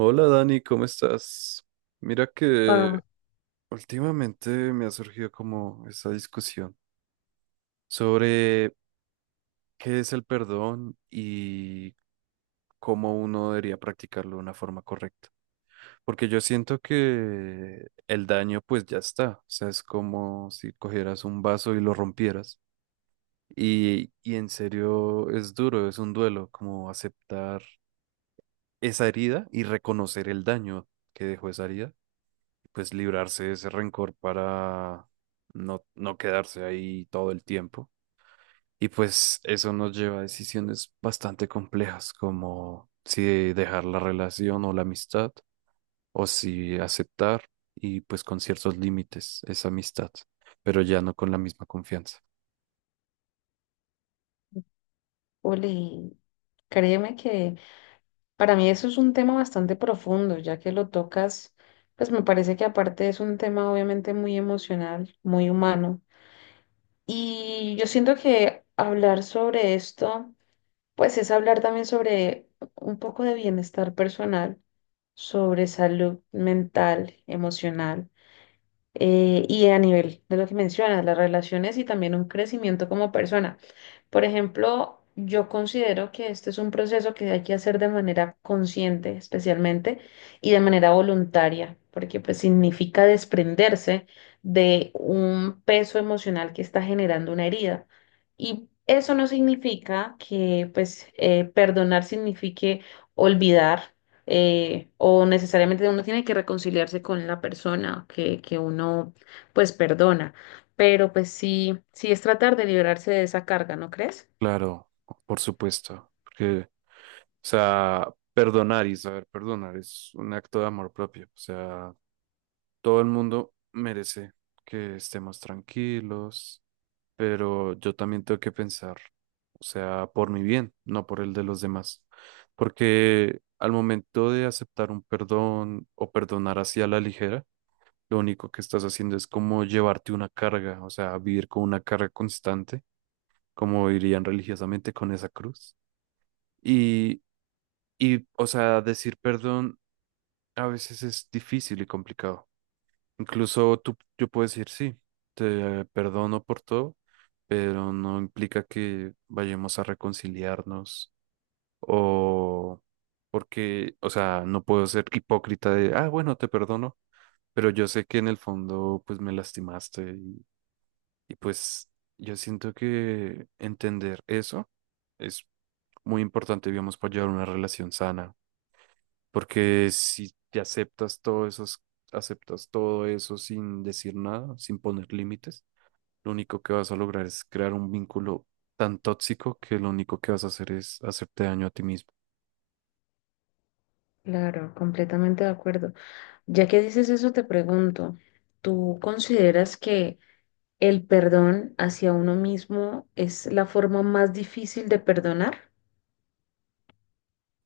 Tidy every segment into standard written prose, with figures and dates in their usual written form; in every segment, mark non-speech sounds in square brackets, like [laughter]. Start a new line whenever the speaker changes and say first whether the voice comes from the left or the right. right: Hola Dani, ¿cómo estás? Mira
left: Wow,
right: que últimamente me ha surgido como esa discusión sobre qué es el perdón y cómo uno debería practicarlo de una forma correcta. Porque yo siento que el daño pues ya está, o sea, es como si cogieras un vaso y lo rompieras. Y en serio es duro, es un duelo, como aceptar esa herida y reconocer el daño que dejó esa herida pues librarse de ese rencor para no, no quedarse ahí todo el tiempo. Y pues eso nos lleva a decisiones bastante complejas, como si dejar la relación o la amistad, o si aceptar y pues con ciertos límites esa amistad, pero ya no con la misma confianza.
left: Uli, créeme que para mí eso es un tema bastante profundo. Ya que lo tocas, pues me parece que aparte es un tema obviamente muy emocional, muy humano. Y yo siento que hablar sobre esto, pues es hablar también sobre un poco de bienestar personal, sobre salud mental, emocional. Y a nivel de lo que mencionas, las relaciones y también un crecimiento como persona. Por ejemplo, yo considero que este es un proceso que hay que hacer de manera consciente, especialmente, y de manera voluntaria, porque pues significa desprenderse de un peso emocional que está generando una herida. Y eso no significa que pues perdonar signifique olvidar o necesariamente uno tiene que reconciliarse con la persona que uno pues perdona, pero pues sí es tratar de liberarse de esa carga, ¿no crees?
right: Claro, por supuesto, porque, o sea, perdonar y saber perdonar es un acto de amor propio, o sea, todo el mundo merece que estemos tranquilos, pero yo también tengo que pensar, o sea, por mi bien, no por el de los demás. Porque al momento de aceptar un perdón o perdonar hacia la ligera, lo único que estás haciendo es como llevarte una carga, o sea, vivir con una carga constante, como dirían religiosamente con esa cruz. Y, y, o sea, decir perdón a veces es difícil y complicado. Incluso tú, yo puedo decir, sí, te perdono por todo, pero no implica que vayamos a reconciliarnos o porque, o sea, no puedo ser hipócrita de, ah, bueno, te perdono, pero yo sé que en el fondo, pues me lastimaste y pues yo siento que entender eso es muy importante, digamos, para llevar una relación sana. Porque si te aceptas todo eso sin decir nada, sin poner límites, lo único que vas a lograr es crear un vínculo tan tóxico que lo único que vas a hacer es hacerte daño a ti mismo.
left: Claro, completamente de acuerdo. Ya que dices eso, te pregunto, ¿tú consideras que el perdón hacia uno mismo es la forma más difícil de perdonar?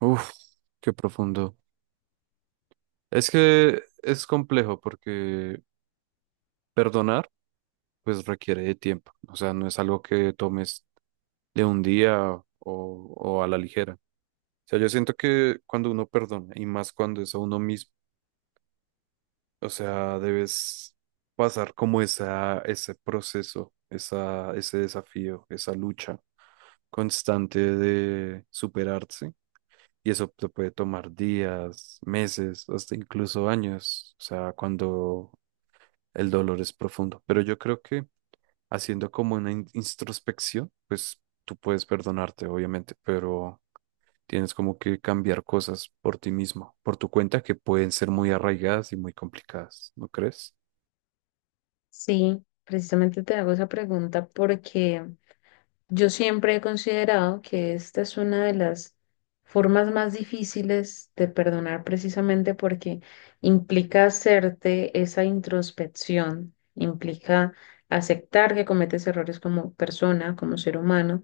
right: Uf, qué profundo. Es que es complejo porque perdonar pues requiere de tiempo. O sea, no es algo que tomes de un día o a la ligera. O sea, yo siento que cuando uno perdona y más cuando es a uno mismo, o sea, debes pasar como ese proceso, ese desafío, esa lucha constante de superarse. Y eso te puede tomar días, meses, hasta incluso años, o sea, cuando el dolor es profundo. Pero yo creo que haciendo como una introspección, pues tú puedes perdonarte, obviamente, pero tienes como que cambiar cosas por ti mismo, por tu cuenta, que pueden ser muy arraigadas y muy complicadas, ¿no crees?
left: Sí, precisamente te hago esa pregunta porque yo siempre he considerado que esta es una de las formas más difíciles de perdonar, precisamente porque implica hacerte esa introspección, implica aceptar que cometes errores como persona, como ser humano,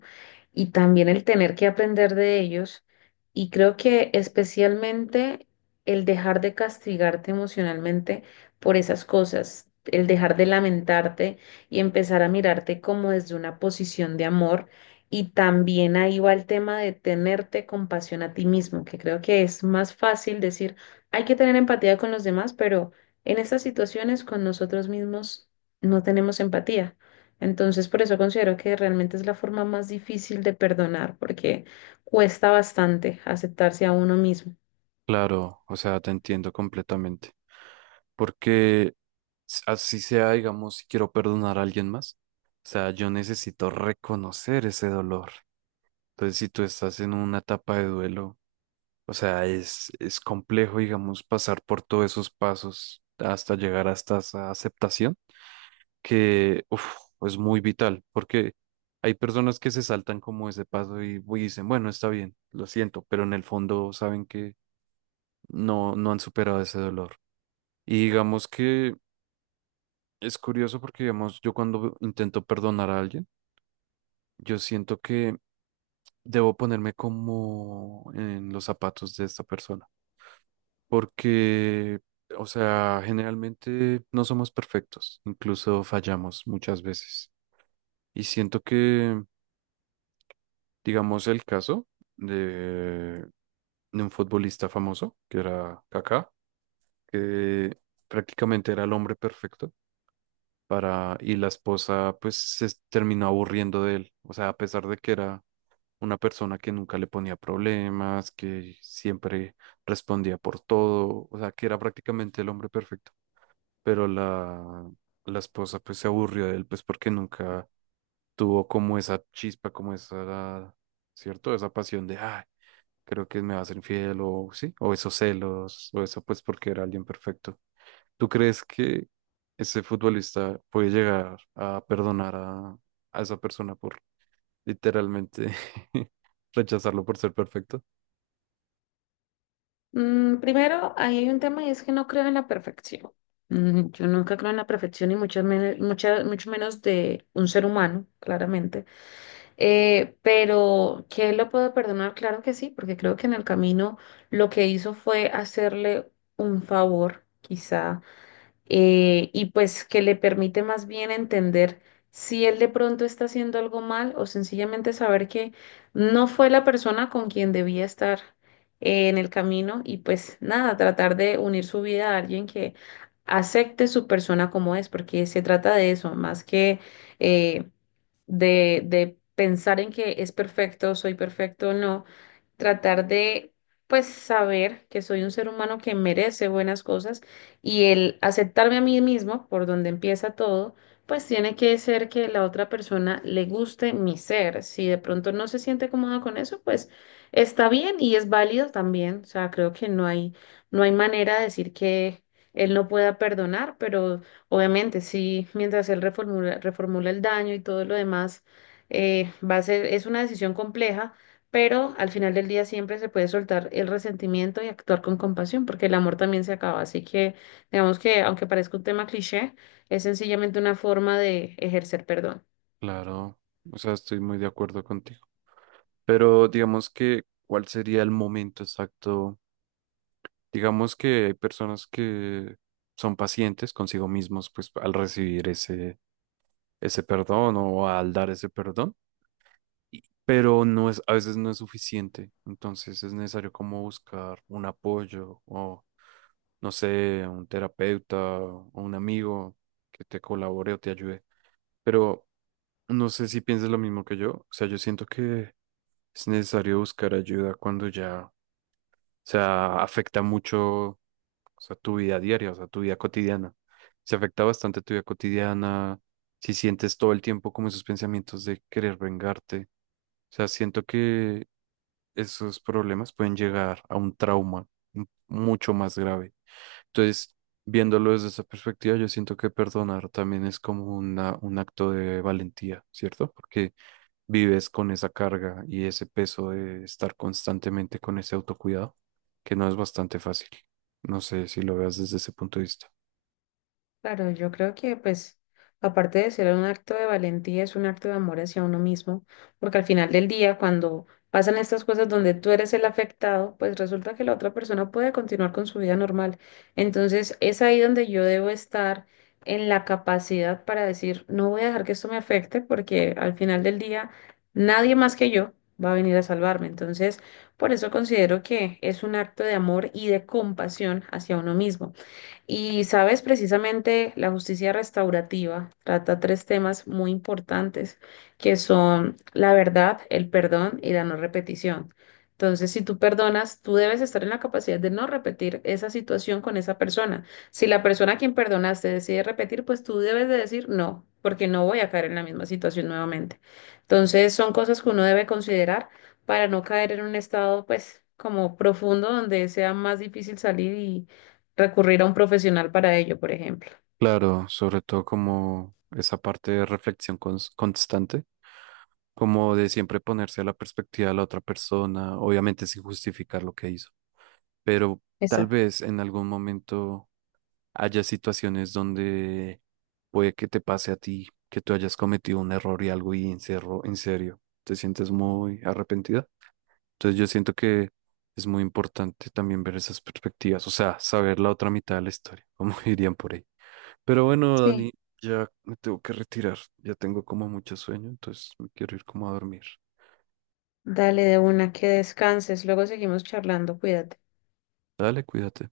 left: y también el tener que aprender de ellos. Y creo que especialmente el dejar de castigarte emocionalmente por esas cosas, el dejar de lamentarte y empezar a mirarte como desde una posición de amor. Y también ahí va el tema de tenerte compasión a ti mismo, que creo que es más fácil decir, hay que tener empatía con los demás, pero en estas situaciones con nosotros mismos no tenemos empatía. Entonces, por eso considero que realmente es la forma más difícil de perdonar, porque cuesta bastante aceptarse a uno mismo.
right: Claro, o sea, te entiendo completamente. Porque así sea, digamos, si quiero perdonar a alguien más, o sea, yo necesito reconocer ese dolor. Entonces, si tú estás en una etapa de duelo, o sea, es complejo, digamos, pasar por todos esos pasos hasta llegar hasta esa aceptación, que uf, es muy vital, porque hay personas que se saltan como ese paso y dicen, bueno, está bien, lo siento, pero en el fondo saben que no, no han superado ese dolor. Y digamos que es curioso porque, digamos, yo cuando intento perdonar a alguien, yo siento que debo ponerme como en los zapatos de esta persona. Porque, o sea, generalmente no somos perfectos, incluso fallamos muchas veces. Y siento que, digamos, el caso de, de un futbolista famoso, que era Kaká, que prácticamente era el hombre perfecto y la esposa pues se terminó aburriendo de él. O sea, a pesar de que era una persona que nunca le ponía problemas, que siempre respondía por todo, o sea, que era prácticamente el hombre perfecto. Pero la esposa pues se aburrió de él pues porque nunca tuvo como esa chispa, como esa, ¿cierto? Esa pasión de, ah, creo que me va a ser infiel o sí, o esos celos, o eso pues porque era alguien perfecto. ¿Tú crees que ese futbolista puede llegar a perdonar a esa persona por literalmente [laughs] rechazarlo por ser perfecto?
left: Mm, primero, ahí hay un tema y es que no creo en la perfección. Mm, yo nunca creo en la perfección y mucho menos de un ser humano, claramente. Pero que él lo puedo perdonar, claro que sí, porque creo que en el camino lo que hizo fue hacerle un favor, quizá, y pues que le permite más bien entender si él de pronto está haciendo algo mal o sencillamente saber que no fue la persona con quien debía estar, en el camino y pues nada, tratar de unir su vida a alguien que acepte su persona como es, porque se trata de eso, más que eh, de pensar en que es perfecto, soy perfecto o no, tratar de, pues, saber que soy un ser humano que merece buenas cosas y el aceptarme a mí mismo, por donde empieza todo, pues tiene que ser que la otra persona le guste mi ser. Si de pronto no se siente cómoda con eso, pues está bien y es válido también. O sea, creo que no hay manera de decir que él no pueda perdonar, pero obviamente sí, mientras él reformula el daño y todo lo demás. Va a ser, es una decisión compleja, pero al final del día siempre se puede soltar el resentimiento y actuar con compasión, porque el amor también se acaba. Así que digamos que, aunque parezca un tema cliché, es sencillamente una forma de ejercer perdón.
right: Claro, o sea, estoy muy de acuerdo contigo. Pero digamos que, ¿cuál sería el momento exacto? Digamos que hay personas que son pacientes consigo mismos, pues al recibir ese, ese perdón o al dar ese perdón. Y pero no es, a veces no es suficiente. Entonces es necesario como buscar un apoyo o, no sé, un terapeuta o un amigo que te colabore o te ayude. Pero no sé si piensas lo mismo que yo. O sea, yo siento que es necesario buscar ayuda cuando ya, o sea, afecta mucho, o sea, tu vida diaria, o sea, tu vida cotidiana. Se afecta bastante tu vida cotidiana, si sientes todo el tiempo como esos pensamientos de querer vengarte, o sea, siento que esos problemas pueden llegar a un trauma mucho más grave. Entonces, viéndolo desde esa perspectiva, yo siento que perdonar también es como una, un acto de valentía, ¿cierto? Porque vives con esa carga y ese peso de estar constantemente con ese autocuidado, que no es bastante fácil. No sé si lo veas desde ese punto de vista.
left: Claro, yo creo que pues aparte de ser un acto de valentía, es un acto de amor hacia uno mismo, porque al final del día, cuando pasan estas cosas donde tú eres el afectado, pues resulta que la otra persona puede continuar con su vida normal. Entonces es ahí donde yo debo estar en la capacidad para decir, no voy a dejar que esto me afecte, porque al final del día nadie más que yo va a venir a salvarme. Entonces, por eso considero que es un acto de amor y de compasión hacia uno mismo. Y sabes, precisamente la justicia restaurativa trata tres temas muy importantes, que son la verdad, el perdón y la no repetición. Entonces, si tú perdonas, tú debes estar en la capacidad de no repetir esa situación con esa persona. Si la persona a quien perdonaste decide repetir, pues tú debes de decir no, porque no voy a caer en la misma situación nuevamente. Entonces, son cosas que uno debe considerar para no caer en un estado, pues, como profundo donde sea más difícil salir y recurrir a un profesional para ello, por ejemplo.
right: Claro, sobre todo como esa parte de reflexión constante, como de siempre ponerse a la perspectiva de la otra persona, obviamente sin justificar lo que hizo, pero tal
left: Exacto.
right: vez en algún momento haya situaciones donde puede que te pase a ti, que tú hayas cometido un error y algo y en serio, te sientes muy arrepentida. Entonces yo siento que es muy importante también ver esas perspectivas, o sea, saber la otra mitad de la historia, [laughs] como dirían por ahí. Pero bueno,
left: Sí,
right: Dani, ya me tengo que retirar. Ya tengo como mucho sueño, entonces me quiero ir como a dormir.
left: dale de una, que descanses, luego seguimos charlando, cuídate.
right: Dale, cuídate.